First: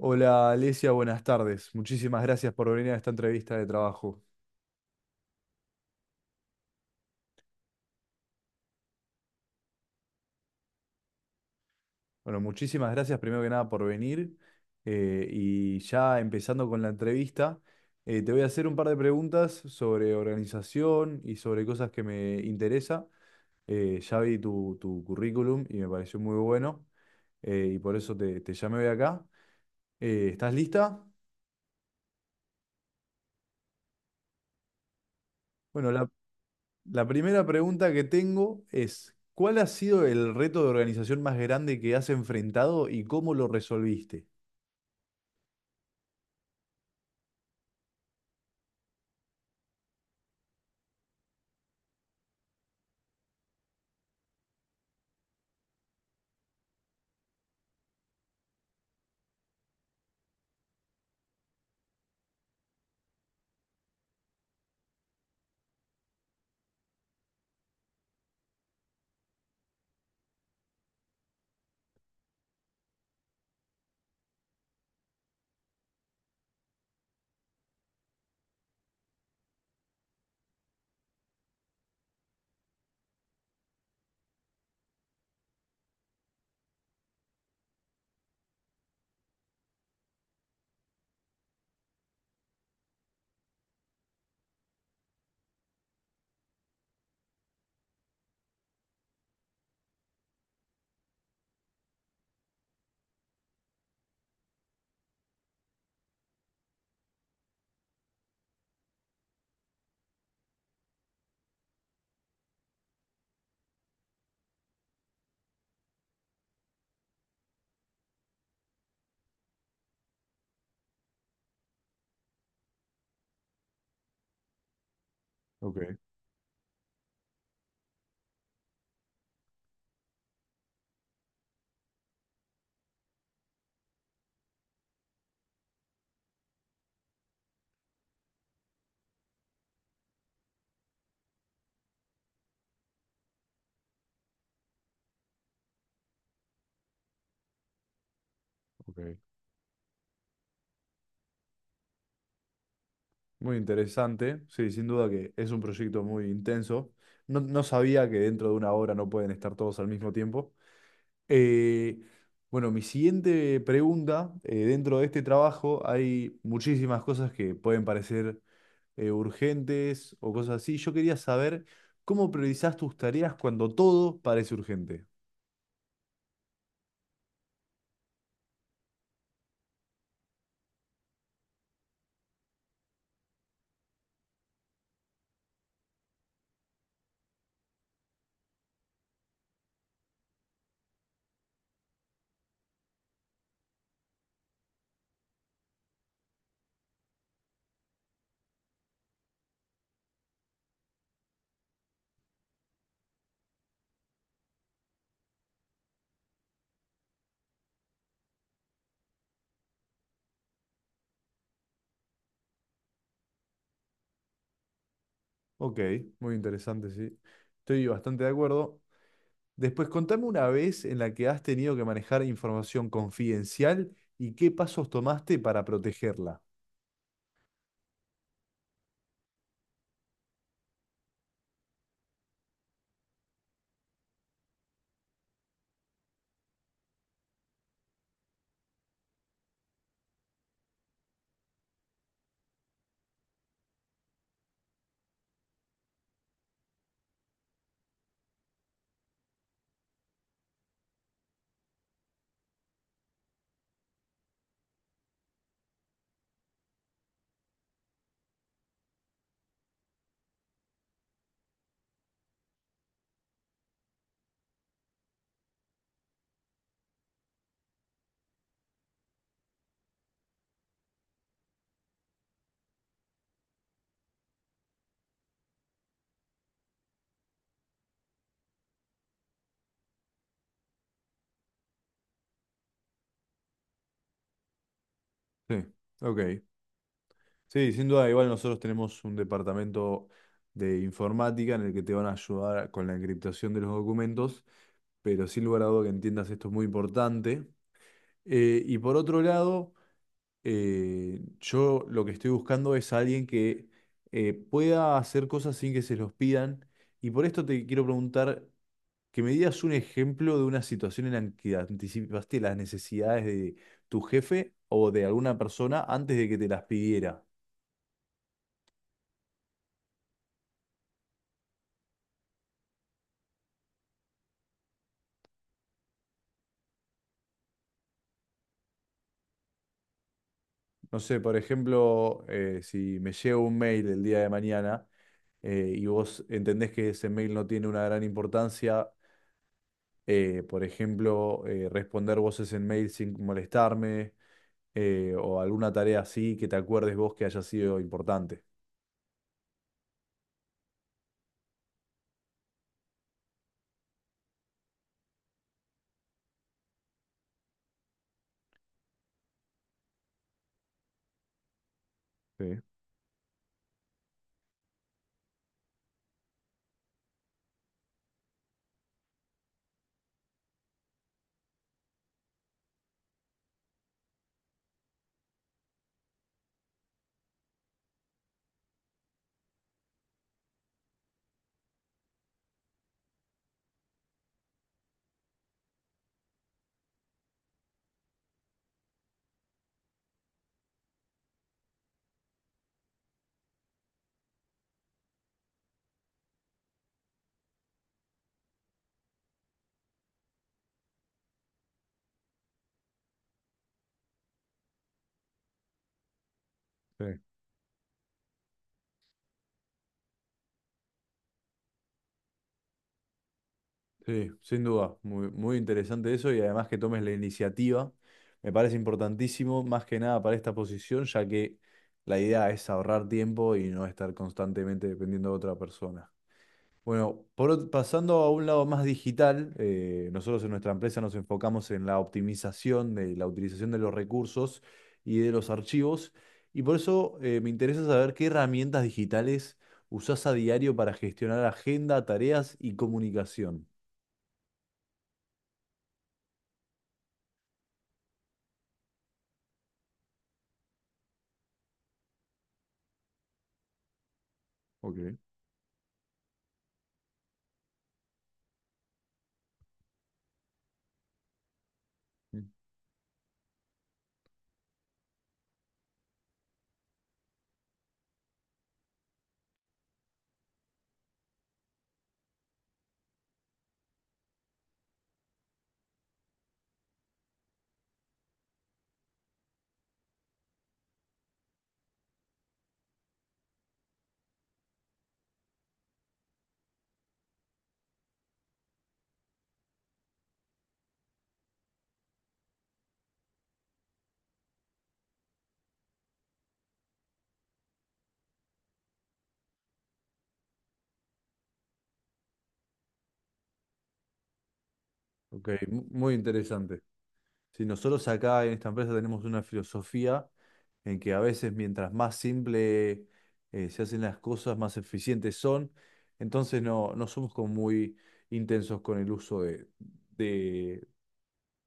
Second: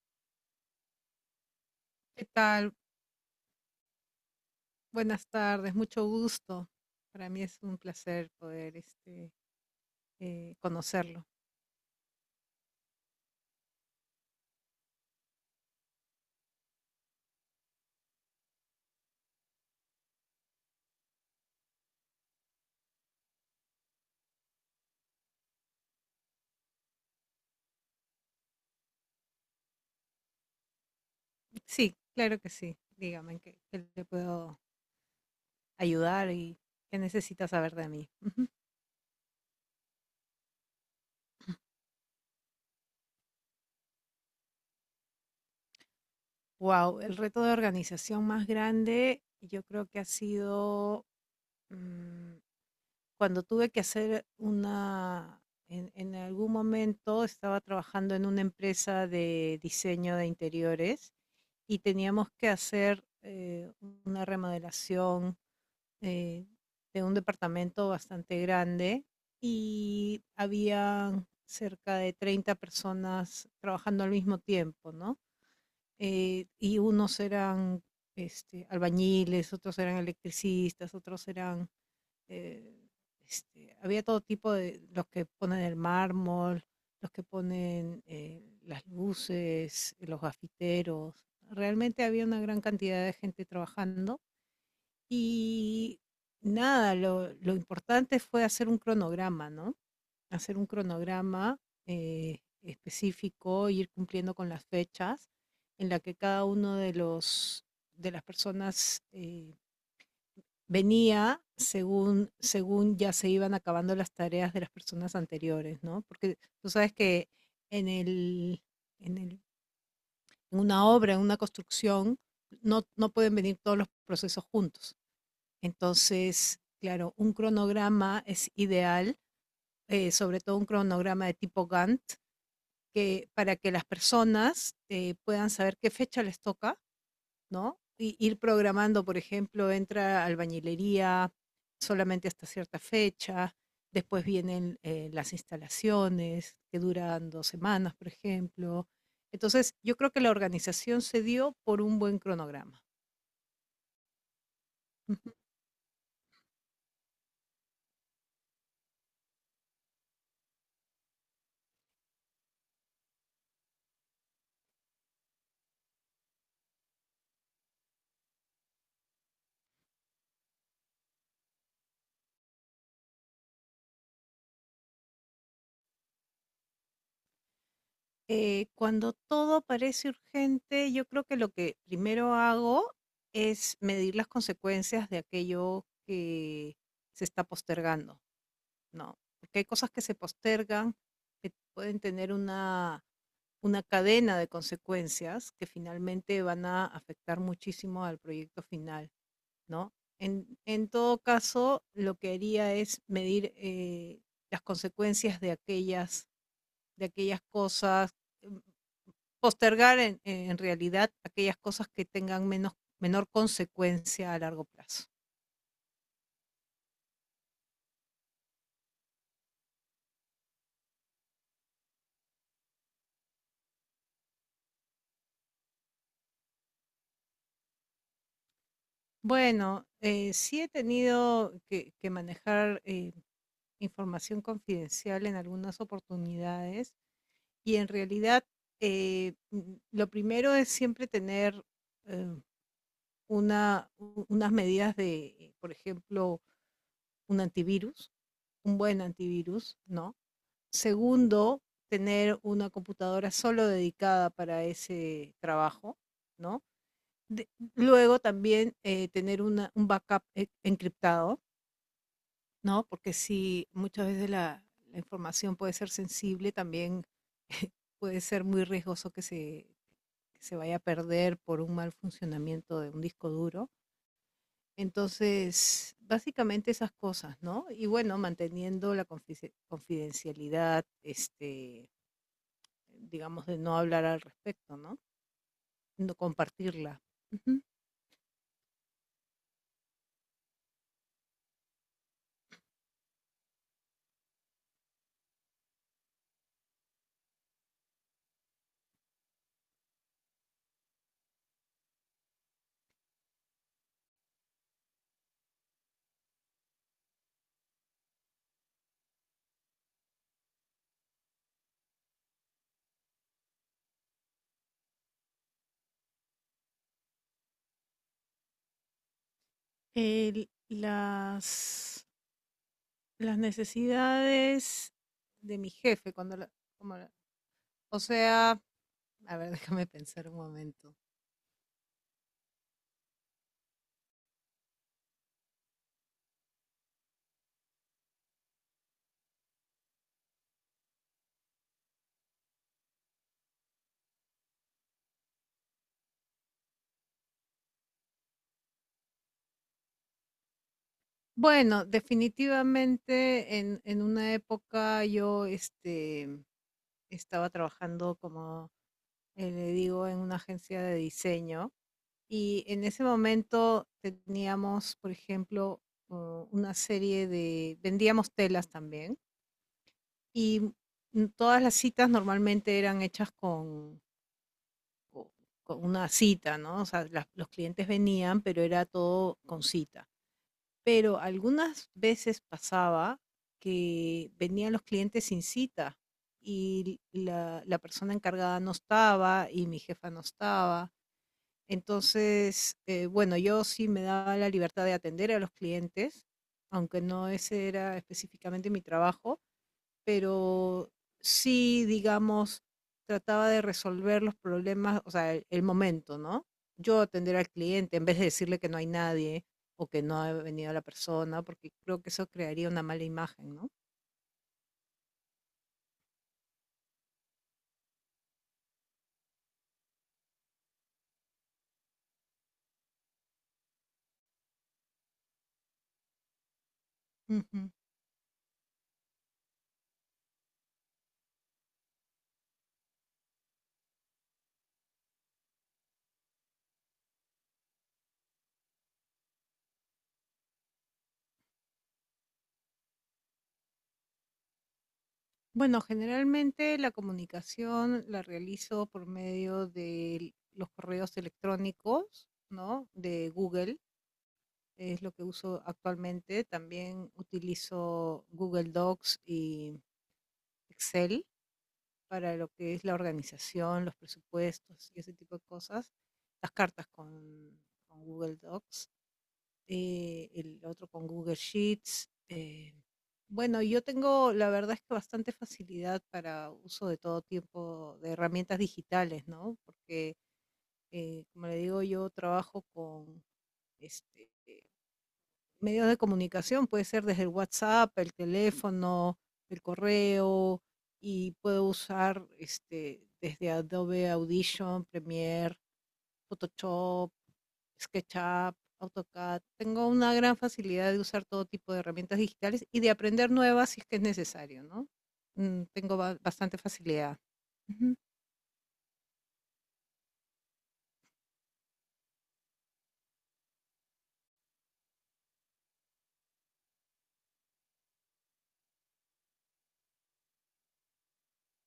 Hola Alesia, buenas tardes. Muchísimas ¿Qué gracias por tal? venir a esta entrevista de trabajo. Buenas tardes, mucho gusto. Para mí es un placer poder conocerlo. Bueno, muchísimas gracias primero que nada por venir. Y ya empezando con la entrevista, te voy a hacer un par de preguntas sobre organización y sobre cosas que me interesa. Ya vi tu currículum y me pareció muy bueno, y por eso te llamé hoy acá. ¿Estás lista? Sí, claro que sí. Dígame en qué le puedo Bueno, la, ayudar y qué La primera necesita saber de pregunta que mí. tengo es, ¿cuál ha sido el reto de organización más grande que has enfrentado y cómo lo resolviste? Wow, el reto de organización más grande yo creo que ha sido, mm, cuando tuve que hacer una, en algún momento estaba trabajando en una empresa de diseño de interiores y teníamos que hacer una remodelación, eh, de un departamento bastante grande, y había cerca de 30 personas trabajando al mismo tiempo, ¿no? Y unos eran, este, albañiles, otros eran electricistas, otros eran, eh, había todo tipo de, los que ponen el mármol, los que ponen, las luces, los gafiteros. Realmente había una gran cantidad de gente trabajando y nada, lo importante fue hacer un cronograma, ¿no? Hacer un cronograma específico, ir cumpliendo con las fechas en la que cada uno de los, de las personas, venía según, según ya se iban acabando las tareas de las personas anteriores, ¿no? Porque tú sabes que en, el, en, el, en una obra, en una construcción, no pueden venir todos los procesos juntos. Ok, Entonces, claro, un cronograma es ideal, sobre todo un cronograma de tipo Gantt, que, para que las personas puedan saber qué fecha les toca, ¿no? Y ir programando, por ejemplo, entra albañilería solamente hasta cierta fecha, después vienen, las instalaciones que duran 2 semanas, por ejemplo. ok. Entonces, yo creo que la organización se dio por un buen cronograma. Muy interesante, sí, sin duda que es un proyecto muy intenso. No, no sabía que dentro de una hora no pueden estar todos al mismo tiempo. Eh, bueno, mi siguiente pregunta. Dentro de este trabajo hay muchísimas cosas que pueden parecer urgentes o cosas así. Yo quería saber cómo priorizás tus tareas cuando todo parece urgente. Cuando todo parece urgente, yo creo que lo que primero hago es medir las consecuencias de aquello que se está postergando. No, porque hay cosas que se postergan, que pueden tener una cadena de consecuencias que finalmente van a afectar muchísimo al proyecto final, ¿no? En todo caso, lo que haría es medir, las consecuencias de aquellas cosas, mm, postergar en realidad aquellas cosas que tengan menos, menor consecuencia a largo plazo. Ok, muy interesante, sí. Estoy bastante de acuerdo. Después, contame una vez en la que has tenido que manejar información confidencial y qué pasos tomaste para protegerla. Bueno, sí he tenido que manejar, información confidencial en algunas oportunidades, y en realidad, lo primero es siempre tener, eh, una, unas medidas de, por ejemplo, un antivirus, un buen antivirus, ¿no? Segundo, tener una computadora solo dedicada para ese trabajo, ¿no? De- Luego también, tener un backup encriptado, ¿no? Porque si muchas veces la información puede ser sensible, también puede ser muy riesgoso que se vaya a perder por un mal funcionamiento de un disco duro. Entonces, básicamente esas cosas, ¿no? Y bueno, manteniendo la confidencialidad, este, digamos, de no hablar al respecto, ¿no? Sí, No ok. compartirla. Ujú. Sí, sin duda, igual nosotros tenemos un departamento de informática en el que te van a ayudar con la encriptación de los documentos, pero sin lugar a duda que entiendas esto es muy importante. Y por otro lado... yo lo que estoy buscando es alguien que pueda hacer cosas sin que se los pidan. Y por esto te quiero preguntar que me digas un ejemplo de una situación en la que anticipaste las necesidades de tu jefe o de alguna persona antes de que te las pidiera. El- las, las necesidades de mi jefe, cuando la- como la- o sea, a ver, déjame pensar un momento. No sé, por ejemplo, si me llega un mail el día de mañana y vos entendés que ese mail no tiene una gran importancia, por ejemplo, responder vos ese mail sin molestarme, o alguna tarea así que te acuerdes vos que haya sido importante. Bueno, definitivamente en una época yo, este, estaba trabajando, como, le digo, en una agencia de diseño, Sí, y en ese momento teníamos, por ejemplo, una serie de, vendíamos telas también y, todas las citas normalmente eran hechas co- con una cita, ¿no? O sea, los clientes venían, pero era todo con cita. Pero algunas veces pasaba que venían los clientes sin cita, y la persona encargada no estaba y mi jefa no estaba. Entonces, bueno, yo sí me daba la libertad de atender a los clientes, aunque no ese era específicamente mi trabajo, pero sí, digamos, trataba de resolver los problemas, o sea, el momento, ¿no? Yo sí. atender al cliente en vez de decirle que no hay nadie o que no ha venido la persona, porque creo que eso crearía una mala imagen, ¿no? Sí, sin duda, muy, muy interesante eso, y además que tomes la iniciativa, me parece importantísimo, más que nada para esta posición, ya que la idea es ahorrar tiempo y no estar constantemente dependiendo de otra persona. Bueno, Ujú. pasando a un lado más digital, nosotros en nuestra empresa nos enfocamos en la optimización de la utilización de los recursos y de los archivos, y por eso me interesa saber qué herramientas digitales usás a diario para gestionar agenda, tareas y comunicación. Bueno, generalmente la comunicación la realizo por medio de los correos electrónicos, ¿no? De Google, es lo Ok. que uso actualmente. También utilizo Google Docs y Excel para Mm. lo que es la organización, los presupuestos y ese tipo de cosas, las con Google Docs, el otro con Google Sheets. Bueno, yo tengo, la verdad es que bastante facilidad para uso de todo tipo de herramientas digitales, ¿no? Porque, como le digo, yo trabajo con, este, medios de comunicación, puede ser desde el WhatsApp, el teléfono, el correo, y puedo usar, este, desde Adobe Audition, Premiere, Photoshop, SketchUp, AutoCAD. Tengo una gran facilidad de usar todo tipo de herramientas digitales y de aprender nuevas si es que es necesario, ¿no? Ok, Tengo muy bastante interesante. facilidad. Si Ujú. nosotros acá en esta empresa tenemos una filosofía, en que a veces mientras más simple se hacen las cosas, más eficientes son. Entonces no, no somos como muy intensos con el uso de,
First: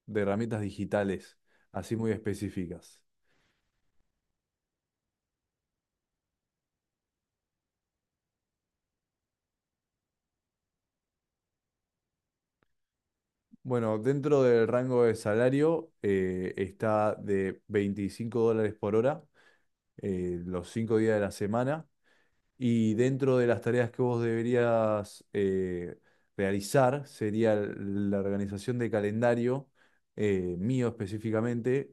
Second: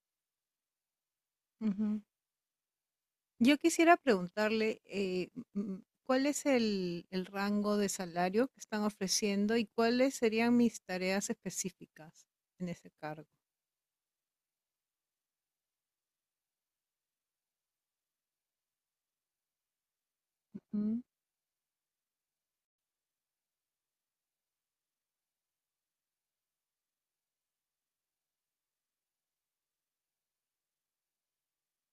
de herramientas digitales, así Ujú. muy específicas. Yo quisiera preguntarle, ¿cuál es el rango de salario que están ofreciendo y cuáles serían mis tareas específicas en ese cargo? Bueno, dentro del rango de salario está de $25 por hora, los cinco Mm. días de la semana. Y dentro de las tareas que vos deberías realizar sería la organización de calendario, mío específicamente,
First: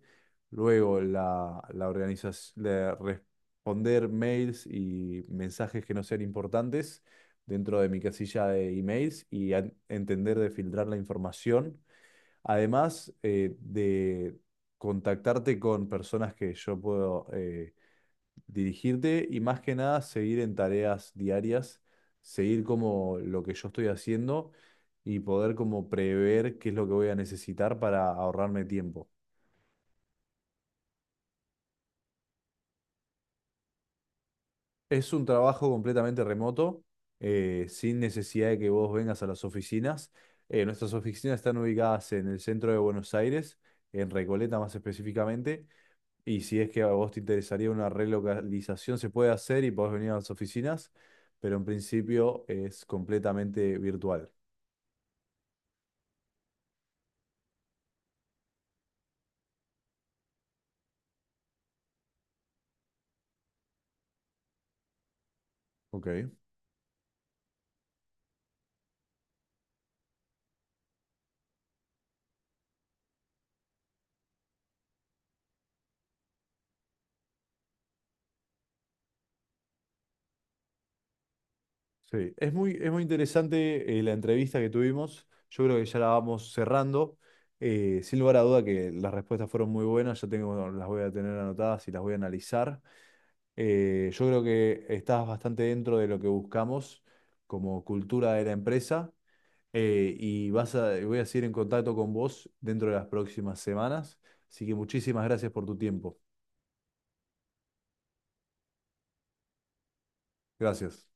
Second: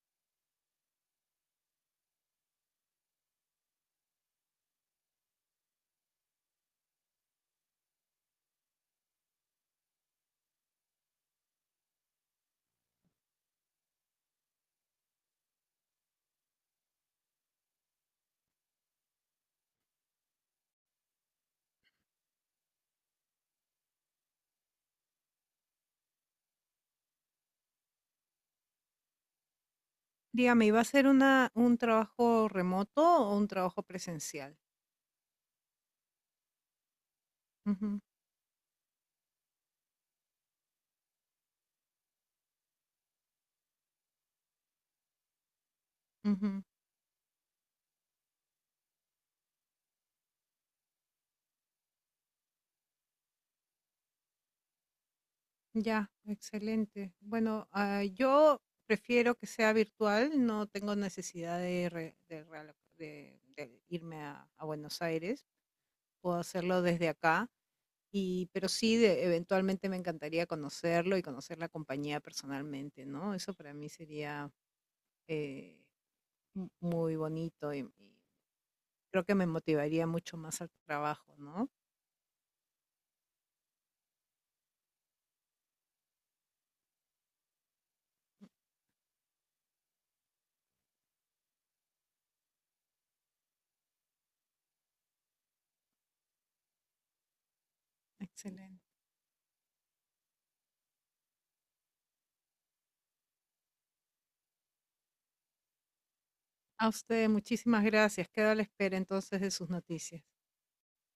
luego la organización, responder mails y mensajes que no sean importantes dentro de mi casilla de emails y entender de filtrar la información, además de contactarte con personas que yo puedo... dirigirte, y más que nada seguir en tareas diarias, seguir como lo que yo estoy haciendo y poder como prever qué es lo que voy a necesitar para ahorrarme tiempo. Dígame, ¿iba a ser una, un trabajo remoto o un trabajo presencial? Es un trabajo completamente remoto, sin Ujú, necesidad de que vos vengas a las oficinas. Nuestras oficinas están ubicadas en el centro de Buenos Aires, en Recoleta más específicamente. Y si ujú. es que a vos te interesaría una relocalización, se puede hacer y podés venir a las oficinas, pero en principio es completamente virtual. Ya, excelente. Bueno, ah, yo prefiero que sea virtual, no tengo necesidad de, re- de realo- de irme a Buenos Aires, Ok. puedo hacerlo desde acá. Y, pero sí, de eventualmente me encantaría conocerlo y conocer la compañía personalmente, ¿no? Eso para mí sería, eh, muy bonito y creo que me motivaría mucho más al trabajo, ¿no? Sí, es muy interesante la entrevista que tuvimos. Yo creo que ya la vamos cerrando. Sin lugar a duda que las respuestas fueron muy buenas. Yo tengo, bueno, las voy a tener anotadas y las voy a analizar. Yo creo que estás bastante dentro de lo que buscamos como cultura de la Excelente. empresa. Y vas a, voy a seguir en contacto con vos dentro de las próximas semanas. Así que muchísimas gracias por tu tiempo. A usted, muchísimas gracias. Quedo a la espera entonces de sus noticias. Gracias.